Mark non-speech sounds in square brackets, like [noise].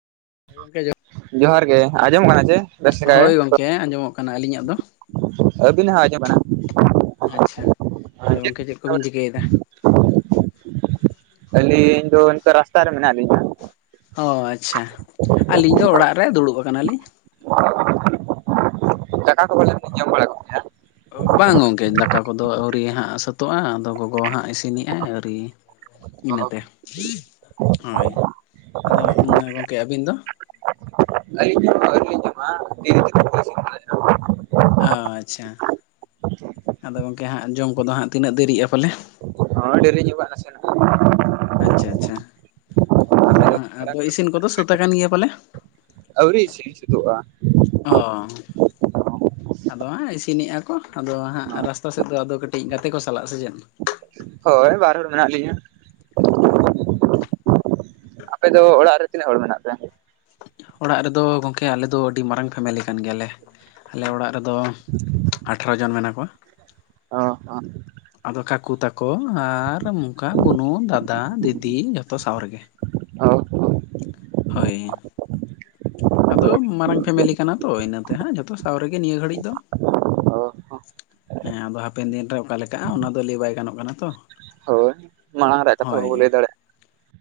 ᱜᱚᱝᱠᱮ [inaudible] ᱡᱚᱦᱟᱨ ᱜᱮ ᱟᱸᱡᱚᱢᱚᱜ ᱠᱟᱱᱟ ᱪᱮ? ᱵᱮᱥ ᱞᱮᱠᱟ ᱜᱮ ᱦᱳᱭ ᱜᱚᱝᱠᱮ ᱟᱸᱡᱚᱢᱚᱜ ᱠᱟᱱᱟ, ᱟᱹᱞᱤᱧᱟᱜ ᱫᱚ? ᱟᱹᱵᱤᱱᱟᱜ ᱦᱚᱸ ᱟᱸᱡᱚᱢᱮ [inaudible] ᱟᱪᱪᱷᱟ ᱟᱫᱚ ᱜᱚᱝᱠᱮ ᱪᱮᱫ ᱠᱚᱵᱤᱱ ᱪᱤᱠᱟᱹᱭᱫᱟ? ᱟᱹᱞᱤᱧ ᱫᱚ ᱱᱤᱛᱟᱜ ᱨᱟᱥᱛᱟ ᱨᱮ ᱢᱮᱱᱟᱜ ᱞᱤᱧᱟ᱾ ᱚ ᱟᱪᱪᱷᱟ ᱟᱹᱞᱤᱧ ᱫᱚ ᱚᱲᱟᱜ ᱨᱮ ᱫᱩᱲᱩᱵ ᱠᱟᱱᱟᱞᱤᱧ᱾ ᱫᱟᱠᱟ ᱠᱚ ᱯᱟᱞᱮᱱ ᱵᱤᱱ ᱡᱚᱢ ᱵᱟᱲᱟ ᱜᱚᱫ ᱠᱮᱜ-ᱟ? ᱵᱟᱝ ᱜᱚᱝᱠᱮ ᱫᱟᱠᱟ ᱠᱚᱫᱚ ᱟᱹᱣᱨᱤ ᱦᱟᱸᱜ ᱥᱟᱹᱛᱳᱜ-ᱟ ᱟᱫᱚ ᱜᱚᱜᱚ ᱦᱟᱸᱜ ᱤᱥᱤᱱᱮᱜᱟᱭ ᱟᱹᱣᱨᱤ᱾ ᱤᱱᱟᱹᱛᱮ ᱦᱳᱭ, ᱟᱫᱚ ᱜᱚᱝᱠᱮ ᱟᱹᱵᱤᱱ ᱫᱚ? ᱟᱹᱞᱤᱧ ᱦᱚᱸ ᱟᱹᱣᱨᱤ ᱞᱤᱧ ᱡᱚᱢᱟ [inaudible] ᱚ ᱟᱪᱪᱷᱟ ᱟᱫᱚ ᱜᱚᱝᱠᱮ ᱦᱟᱸᱜ ᱡᱚᱢ ᱠᱚᱫᱚ ᱦᱟᱸᱜ ᱛᱤᱱᱟᱹᱜ ᱫᱮᱨᱤᱜ-ᱟ ᱯᱟᱞᱮ? ᱦᱳᱭ ᱫᱮᱨᱤ ᱧᱚᱜᱚᱜ-ᱟ ᱱᱟᱥᱮᱱᱟᱜ᱾ ᱟᱪᱪᱷᱟ ᱟᱪᱪᱷᱟ ᱟᱫᱚ ᱦᱟᱸᱜ ᱟᱫᱚ ᱤᱥᱤᱱ ᱠᱚᱫᱚ ᱥᱟᱹᱛ ᱟᱠᱟᱱ ᱜᱮᱭᱟ ᱯᱟᱞᱮ? ᱟᱹᱣᱨᱤ ᱤᱥᱤᱱ ᱥᱳᱛᱳᱜ-ᱟ᱾ ᱚ ᱟᱫᱚ ᱦᱟᱸᱜ ᱤᱥᱤᱱᱮᱜ-ᱟ ᱠᱚ, ᱟᱫᱚ ᱦᱟᱸᱜ ᱨᱟᱥᱛᱟ ᱥᱮᱫ ᱫᱚ ᱟᱫᱚ ᱠᱟᱹᱴᱤᱡ ᱜᱟᱛᱮ ᱠᱚ ᱥᱟᱞᱟᱜ-ᱟ ᱥᱮ ᱪᱮᱫ? ᱦᱳᱭ ᱵᱟᱨ ᱦᱚᱲ ᱢᱮᱱᱟᱜ ᱞᱤᱧᱟᱹ᱾ ᱟᱯᱮ ᱫᱚ ᱚᱲᱟᱜ ᱨᱮ ᱛᱤᱱᱟᱹᱜ ᱦᱚᱲ ᱢᱮᱱᱟᱜ ᱯᱮᱭᱟ? ᱚᱲᱟᱜ ᱨᱮᱫᱚ ᱜᱚᱝᱠᱮ ᱟᱞᱮ ᱫᱚ ᱟᱹᱰᱤ ᱢᱟᱨᱟᱝ ᱯᱷᱮᱢᱮᱞᱤ ᱠᱟᱱ ᱜᱮᱭᱟᱞᱮ᱾ ᱟᱞᱮ ᱚᱲᱟᱜ ᱨᱮᱫᱚ ᱟᱴᱷᱨᱚ ᱡᱚᱱ ᱢᱮᱱᱟᱜ ᱠᱚᱣᱟ᱾ [unintelligible] ᱟᱫᱚ ᱠᱟᱠᱩ ᱛᱟᱠᱚ ᱟᱨ ᱱᱚᱝᱠᱟ ᱵᱩᱱᱩ, ᱫᱟᱫᱟ, ᱫᱤᱫᱤ ᱡᱚᱛᱚ ᱥᱟᱶ ᱨᱮᱜᱮ᱾ ᱦᱚᱸ ᱦᱳᱭ᱾ ᱟᱫᱚ ᱢᱟᱨᱟᱝ ᱯᱷᱮᱢᱮᱞᱤ ᱠᱟᱱᱟ ᱛᱚ ᱤᱱᱟᱹᱛᱮ ᱦᱟᱸᱜ ᱡᱷᱚᱛᱚ ᱥᱟᱶ ᱨᱮᱜᱮ ᱱᱤᱭᱟᱹ ᱜᱷᱟᱹᱲᱤᱡ ᱫᱚ᱾ ᱚ ᱦᱚᱸ ᱦᱮᱸ ᱟᱫᱚ ᱦᱟᱯᱮᱱ ᱫᱤᱱᱨᱮ ᱚᱠᱟᱠ ᱚᱱᱟ ᱫᱚ ᱞᱟᱹᱭ ᱵᱟᱭ ᱜᱟᱱᱚᱜ ᱠᱟᱱᱟ ᱛᱚ, ᱦᱳᱭ ᱢᱟᱲᱟᱝ ᱨᱮᱭᱟᱜ ᱠᱟᱛᱷᱟ ᱦᱳᱭ ᱵᱟᱵᱚᱱ ᱞᱟᱹᱭ ᱫᱟᱨᱮᱼᱟ᱾